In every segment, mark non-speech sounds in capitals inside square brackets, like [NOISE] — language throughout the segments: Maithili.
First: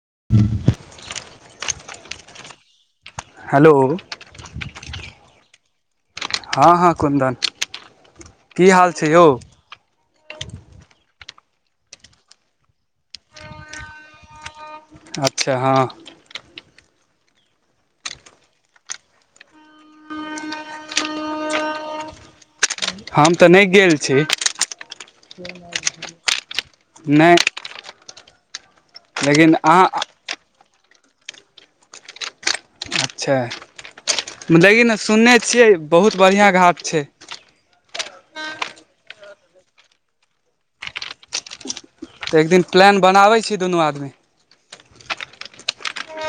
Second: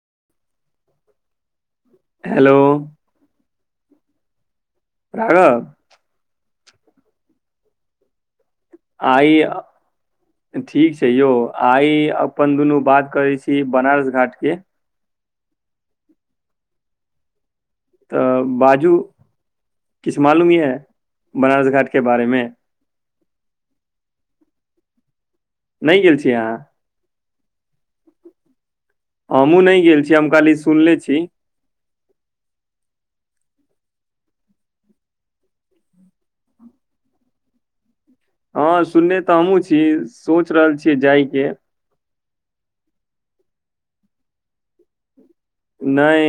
[INAUDIBLE] हेलो हेलो राघव हँ हँ कुन्दन की हाल छै यौ आइ ठीक छै यौ आइ अपन दुनू बात करै छी बनारस घाट के अच्छा हँ तऽ बाजू किछु मालूम यऽ बनारस घाटके बारेमे हम तऽ नहि गेल छी नहि गेल छी अहाँ नहि लेकिन हमहूँ नहि अहाँ गेल छी हम खाली सुनले छी छी अच्छा लेकिन सुनने छियै बहुत बढ़िआँ घाट छै हँ सुनने तऽ हमहूँ छियै सोच रहल छियै जायके तऽ एक दिन प्लान बनाबै छी दुनू आदमी नहि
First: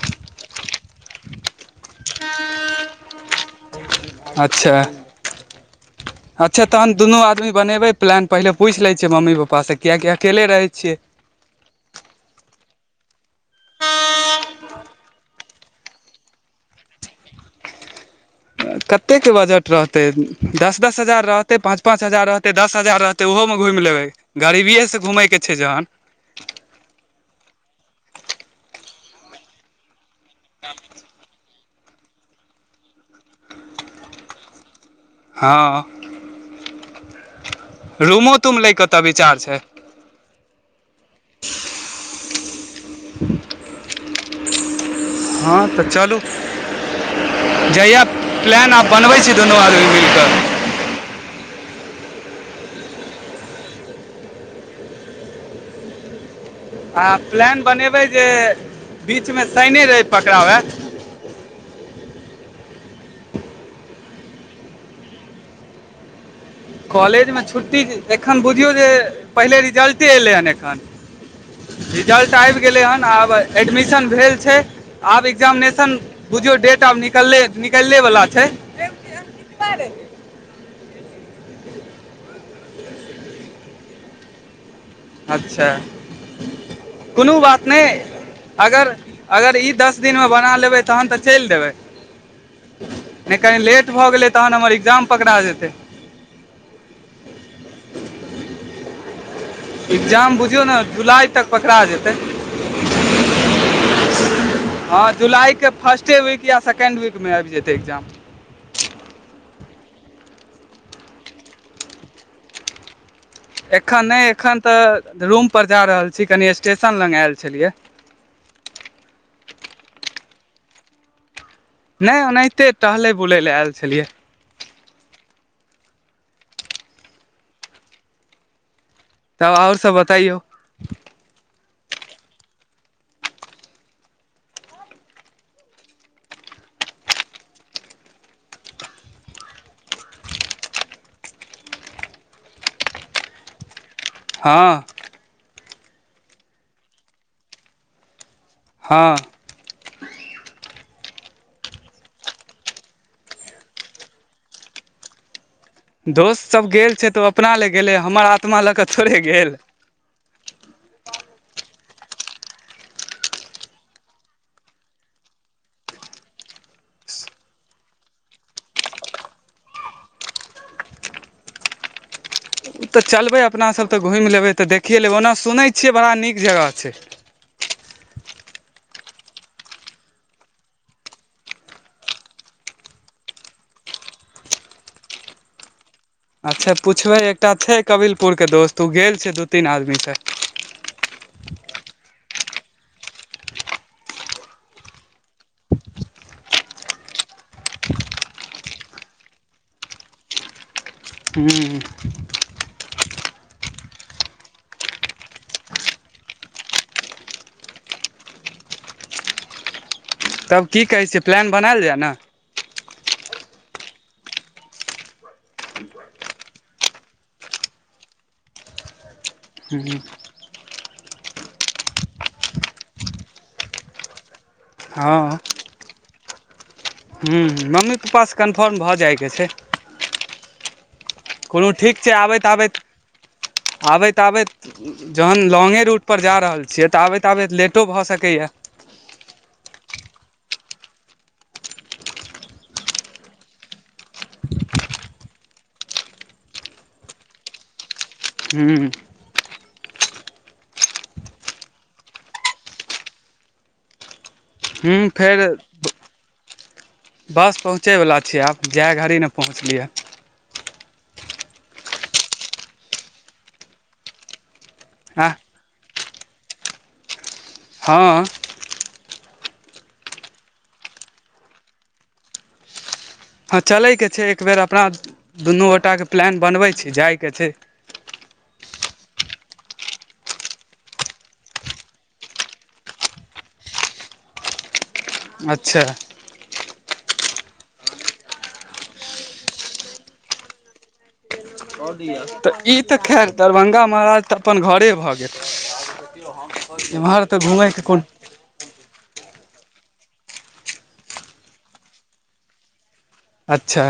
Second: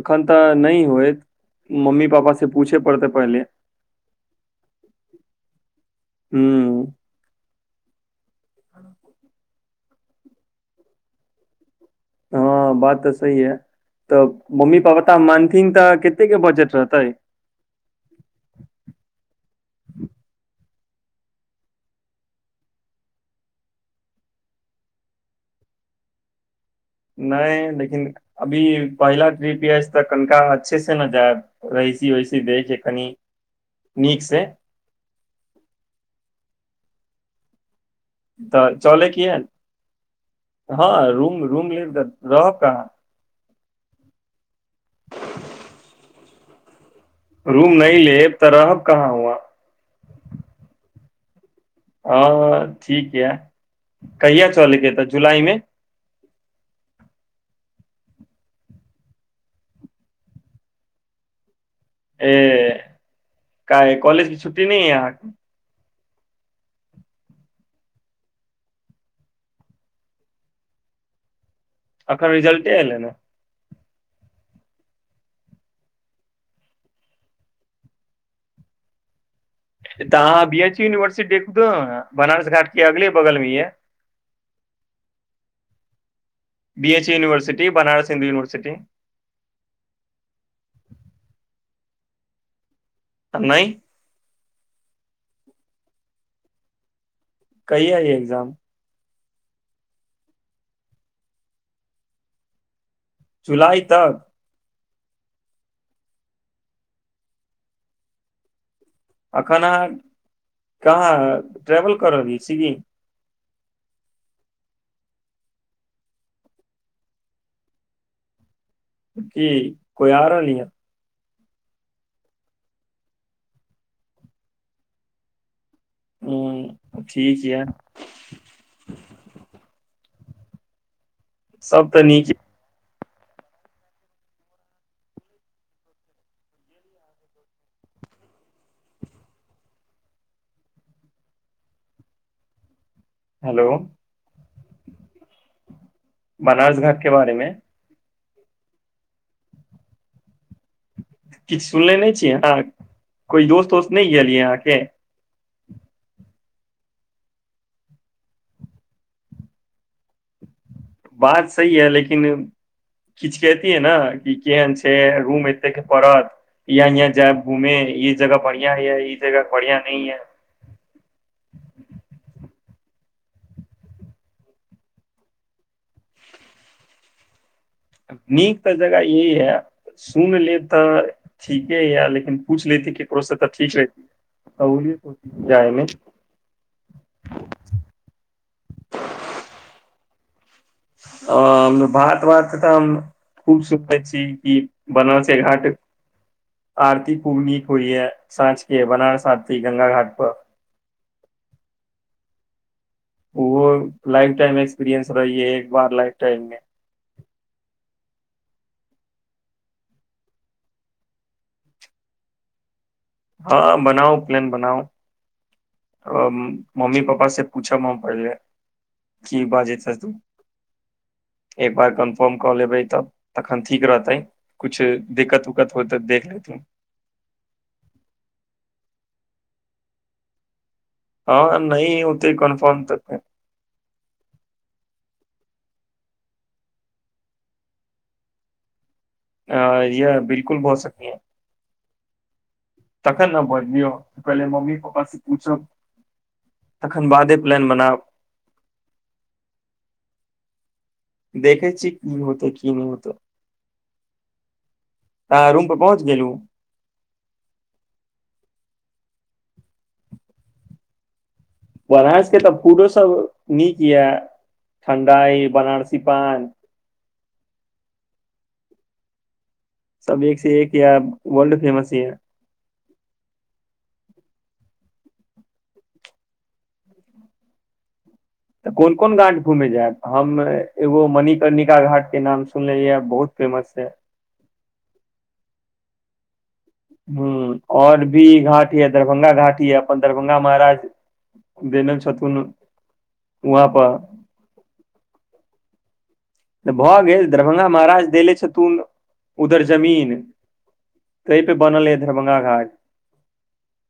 एखन तऽ नहि होएत मम्मी पापासँ पूछय पड़तै पहिले अच्छा हूँ अच्छा तहन दुनू आदमी बनेबै प्लान पहिले पूछि लै छियै मम्मी पप्पा से किएकि अकेले रहै छियै हँ बात तऽ सही हे तऽ मम्मी पापा मानथिन तऽ कत्ते के बजट रहतै कतेकके बजट रहतै दस दस हजार रहतै पाँच पाँच हजार रहतै दस हजार रहतै ओहोमे घुमि लेबै गरीबिएसँ घूमयके छै जखन नहि लेकिन अभी पहिला ट्रिप ये तऽ कनिका अच्छे से न जायब रैसी ओहिसी दैत जे कनी नीक से हँ रूमो तूम तऽ लैके ओतऽ चले की विचार ह छै हँ रूम रूम ले त रहब कहाँ [UNINTELLIGIBLE] हँ तऽ चलू रूम नहि जहिया लेब तऽ प्लान रहब आब कहाँ बनबै छी हुआं दुनू आदमी मिलि कऽ ह ठीक यऽ काहिय चलैके तऽ जुलाई मे आ प्लान बनेबै जे बीचमे साइनो रवि पकड़ाबए। एहि कॉलेजमे छुट्टी नहि अछि? कॉलेजमे एखन छुट्टी अछि। बुझियौ जे पहिले रिजल्टे एलै हन, एखन अखन रिजल्ट आबि रिजल्टे गेलै एले हन, ने आब एडमिशन छै आब एडमिशन बुझिय डेट आब निकलले वला छै तऽ अहाँ बी एच यूनिवर्सिटीमे बनारस घाटक अगल-बगलमे सेहो अछि। अच्छा एच कोनो बात यूनिवर्सिटी नहि बनारस हिन्दू यूनिवर्सिटी अगर अगर ई दस दिनमे बना लेबै तहन तऽ चलि देबै नहि कनि लेट भऽ गेलै त तखन हमर एग्जाम पकड़ा जाएत। काहिया एग्जाम एग्जाम बुझियौ ने जुलाई तक पकड़ा जेतै जुलाई तक हँ जुलाइके फर्स्टे वीक या सेकेण्ड वीकमे आबि जेतै एग्जाम कखन अह कहाँ ट्रेवल कर रहली सिगी एखन नहि एखन तऽ रूम पर जा रहल छी कनि स्टेशन लग आयल छलियै की कोई आ रहल नी ह नहि ओनाहिते टहले बुलय लए आयल छलियै हँ ठीक यए तब आओर सभ बतैयौ सब तऽ नीक हेलो हँ बनारस घाट के बारेमे हँ किछु सुनले नहि छिये अहाँ कोइ दोस्त वोस्त नहि गेल यै अहाँके दोस्त सभ गेल छै तऽ ओ अपना लए गेलै हमर आत्मा लऽ कऽ थोड़े गेल बात सही है लेकिन किछुियै ने कि केहन छै रूम एते पड़त याँ याँ जायब घुमे ई जगह बढ़िया य ई जगह बढ़िया न य ओ तऽ चलबै अपना सभ तऽ घुमि लेबै तऽ देखिए लेबै ओना सुनै छियै बड़ा नीक जगह छै नीक तऽ जगह यही यए सुन ले तऽ ठीके यए लेकिन पूछ लेती ककरोसँ तऽ ठीक रहती त जायमे अच्छा पूछबै एकटा छै कबीिलपुर के दोस्त ओ गेल छै दू तीन आदमी से आ भात वात तऽ हम खूब सुनै छी कि बनारसे घाट आरती खूब नीक होइए साँझके बनारस आरती गंगा घाट पर ह्म ओहो लाइफ टाइम एक्सपीरियंस रहैए एक बार लाइफ टाइम मे तब की कहै छियै प्लान बनायल जाय ने हँ बनाउ प्लान बनाउ मम्मी पापा से पूछ हम पढ़ले की बाजै छ तू एक बार कन्फर्म कऽ लेबै तऽ तखन ठीक रहतै कुछ हँ दिक्कत उक्कत होय तऽ देख लेथुन हूँ मम्मी पापा से कन्फर्म भऽ जाय जे छै हँ कुनु नहि ठीक छै होतै आबैत आबैत कन्फर्म तऽ आबैत आबैत जखन लॉगे रूट पर जा रहल छियै तऽ आबैत आबैत लेटो भऽ सकैए अ य बिलकुल भहु सकी है तखन अ भजियौ पहिे मम्मी पापा से पूछब तखन बादे प्लान बनाब ह्म देखै छी की होतै की नहि होतै ह फेर अहाँ रूम पर पहुँच गेलू बस पहुँचै वला छी आब जाय घड़ी ने पहुँचलियै ब्रसके तऽ फूडोसभ नीक यए ठण्डा आँह अइ बनारस तिपान हँ सबब एक से एक यै वर्ल्ड फेमस ही यै हँ चलयके छै एक बेर अपना दुनू गोटाके प्लान बनबै छै जायके छै तऽ कोन कोन घाट घुमे जायब हम एगो मणिकर्णिका घाट के नाम सुनलेै बहुत फेमस छै अच्छा ह आओर भी घाट है दरभंगा घाट ही है अपन दरभंगा महाराज देने छथुन तऽ ई तऽ खैर वहाँ दरभंगा पर महाराज तऽ अपन घरे भऽ गेल तऽ भऽ एम्हर गेल तऽ दरभंगा घूमयके कोन महाराज देले छथिथुन उधर जमीन तहपे बनल है दरभंगा घाट अच्छा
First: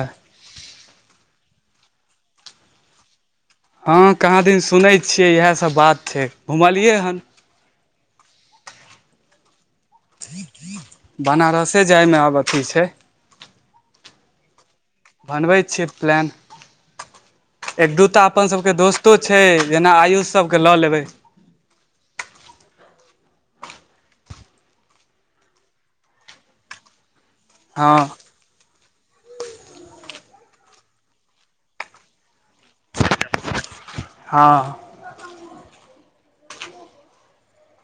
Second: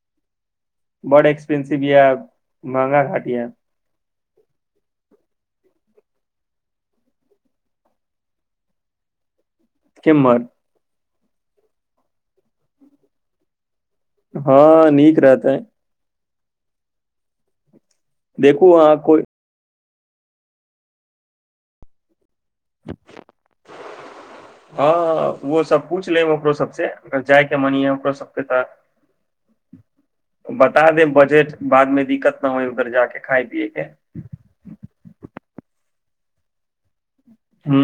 बहु् एक्सपेंसिव या महँगा घाट यै हँ कहाँ दिन सुनै छियै इएहसभ बात छै घुमलियै हन केमर [INAUDIBLE] बनारसे जायमे आब अथी छै हँ नीक रहतै बनबै छियै प्लान एक दूटा अपन सब देखू के अहाँ दोस्तो कोइ छै जेना आयुष सबके लऽ लेबै हँ ओ सब पूछ ले ओकरो सबसँ जायके मन या हँ ओकर सबके तऽ बता देब बजेट बाद मे दिक्कत न होइ उधर जा के खाय पियएके हँ ह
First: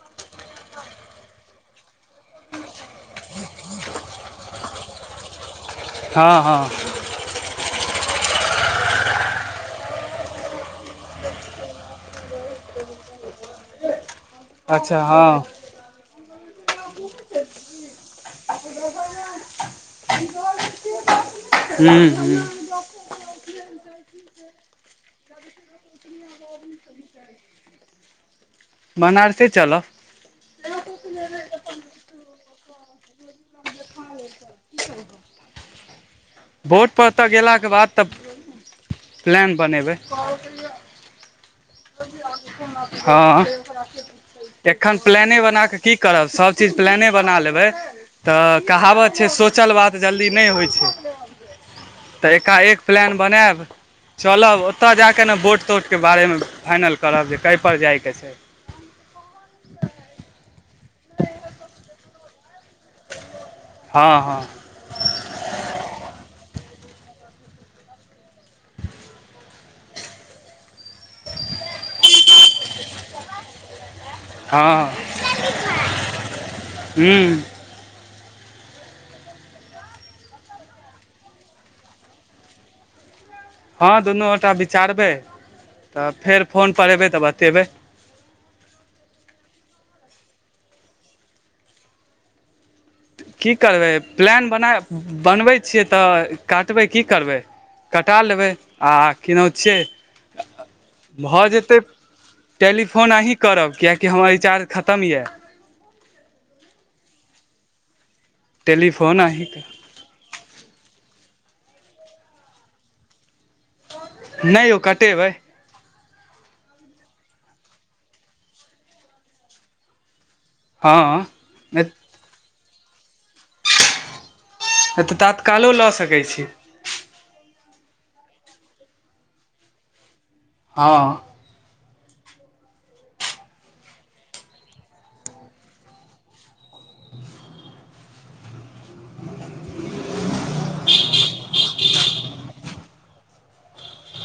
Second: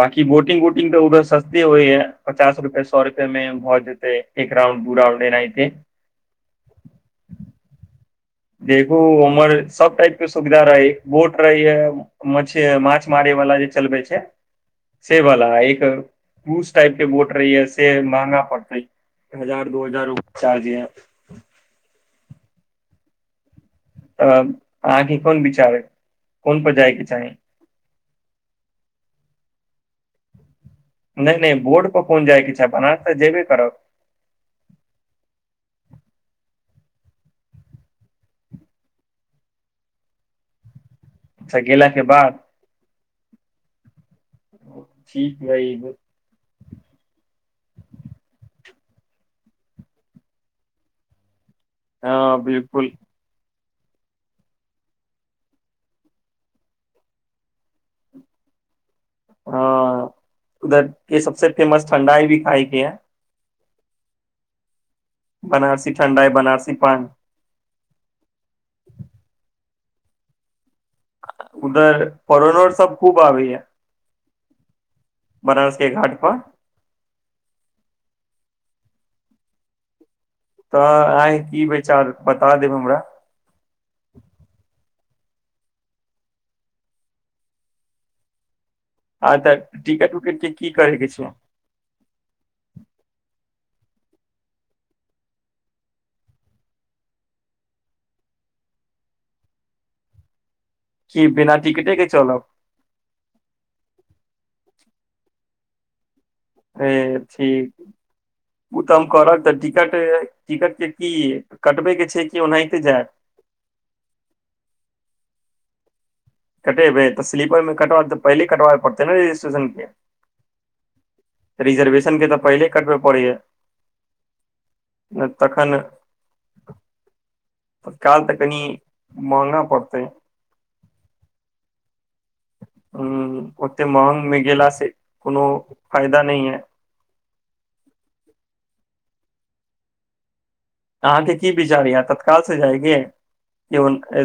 बकी बोटिंग वोटिंग तऽ उधर सस्ते होइ है पचास रुपआ सए रुपए में भऽ जेतै एक राउंड दू राउंड एनाएते हँ हँ देखू उमहर सब टाइप के सुविधा रहै बोट रहे य मछ माछ मारे वाला जे चलबे छै अच्छा से हँ वला एक उस टाइप के बोट रही है से महगा पड़त ह हजार दो हजार चार्ज य ह्म ह तऽ अहाँके कोन विचार कोन पर जायके चाही बनारसे चलब नहि नहि बोर्ट पर कोन जाइ के छै बनारस तऽ जेबे करब बोटपर त गेलाके बाद तऽ प्लान बनेबै अच्छा गेला के बाद हँ एखन प्लान ठीक बना क की य करब सभ चीज प्लान बना लेब तऽ कहावत छै सोचल बात जल्दी नहि होइ छै तऽ हँ एका एक बिलकुल प्लान बनायब चलब ओतय जा कऽ ने वोट तोट के बारे में फाइनल करब जे कयपर जाइके छै हँ उधर के सबस फेमस ठण्डाई भी आइ किया हँ हँ बनारसी ठंडाई बनारसी पान उधर परोनोर सब खूब आबै या हँ बनारस केँ घाट पर ह्म तऽ आहा के की बिचार बता देब हमरा तब फेर फोनपर अयबै तऽ बतयबै आ त टिकट उकट के की करै के छै की करबै प्लान बना बनबै छियै तऽ काटबै की करबै कटा लेबै आ कि नाउ छियै कि भऽ बिना जेतै टिकटे के चलब टेलीफोन अहीँ करब कियकि हमर रिचार्ज खतम खतम यऽ हे ठीक ओ तऽ हम टेलीफोन करब अहीँ तऽ टिकट टिकट के की कटबै के छै कि ओनाहिते जाय नहि यौ कटेबै कटेबै तऽ स्लीपरमे कटब तऽ पहिले कटबे पड़तै ने रजिस्ट्रेशन के हँ नहि रिजर्वेशन के तऽ पहिले कटबै पडै या है तऽ तात्कालो लऽ सकैत छी तत्काल तऽ कनि महगा पड़तै हँ ह ओते महग मे गेला सँ कोनो फायदा नहि यै अहाँके की विचार य यहाँ तत्काल से जाएगे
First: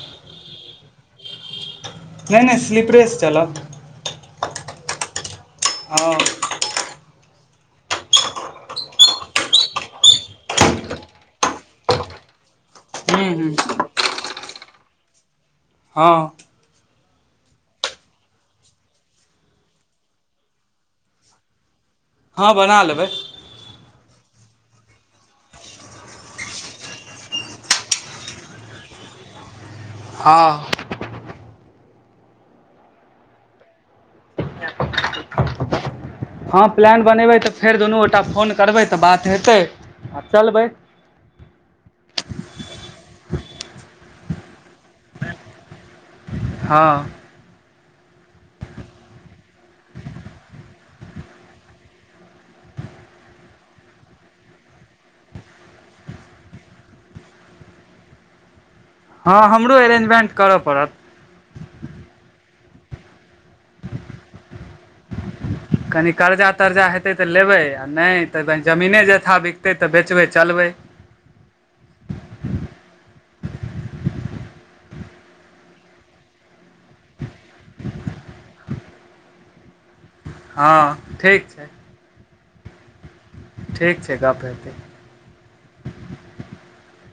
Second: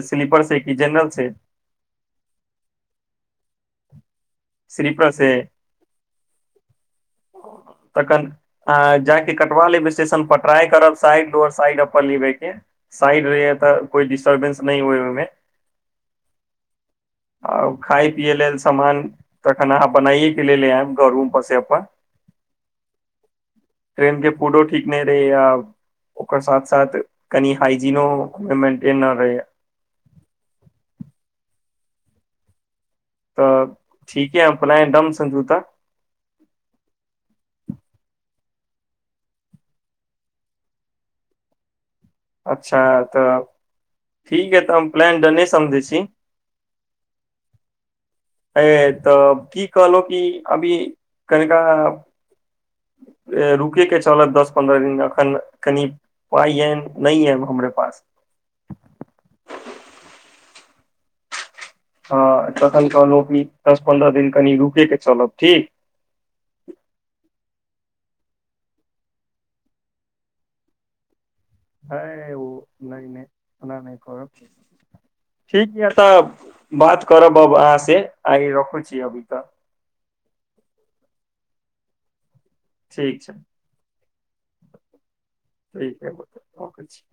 स्लीपर से कि जनरल से नहि नहि स्लीपरेसँ चलब सिलीपर सेे तखन जाके कटवा लेब स्टेशन पर ट्रई करब साइड डोर साइड अपन लेबेके साइड ह्म रहे ह्म तऽ कोइ डिस्टर्बेंस नहि होय ओहिमे हाँ आ खाय पियै लेल सामान तखन बनाइएके लेल ल आयब घरूम पर से अपन हँ बना लेबै कोनो ठीक नहि फेर आब ओकर साथ साथ कनि हाइजीनो मे मेंटेन आओर रहै हाँ तऽ ठीक है फलायडम समझूता हँ प्लान बनेबै तऽ फेर दुनू गोटा फोन करबै त बात हेतैय चलबै अच्छा तऽ ठीक हइ तऽ हम प्लान डने समझै छी हाँ अ तऽ की कहलहु कि अभी कनिका रुकैके चलत दस पन्द्रह दिन एखन कनि पाइ आ नहि आएब हमरे पास हँ हमरो अरेंजमेंट करय पड़त ह तखन कहलहुँ की दस पन्द्रह दिन कनि रुक के चलब ठीक कनि कर्जा तर्जा हेतै तऽ लेबै आ नहि तऽ जमीने जथा बिकतै तऽ बेचबै चलबै ह ओ नहि नहि ओना नहि करब ठीक य तऽ बात करब अब अहाँ से आइ रखू छी अभी तऽ हँ ठीक छै ठीक छै ठीक छै गप हेतै ठीक हइ बस रखै छी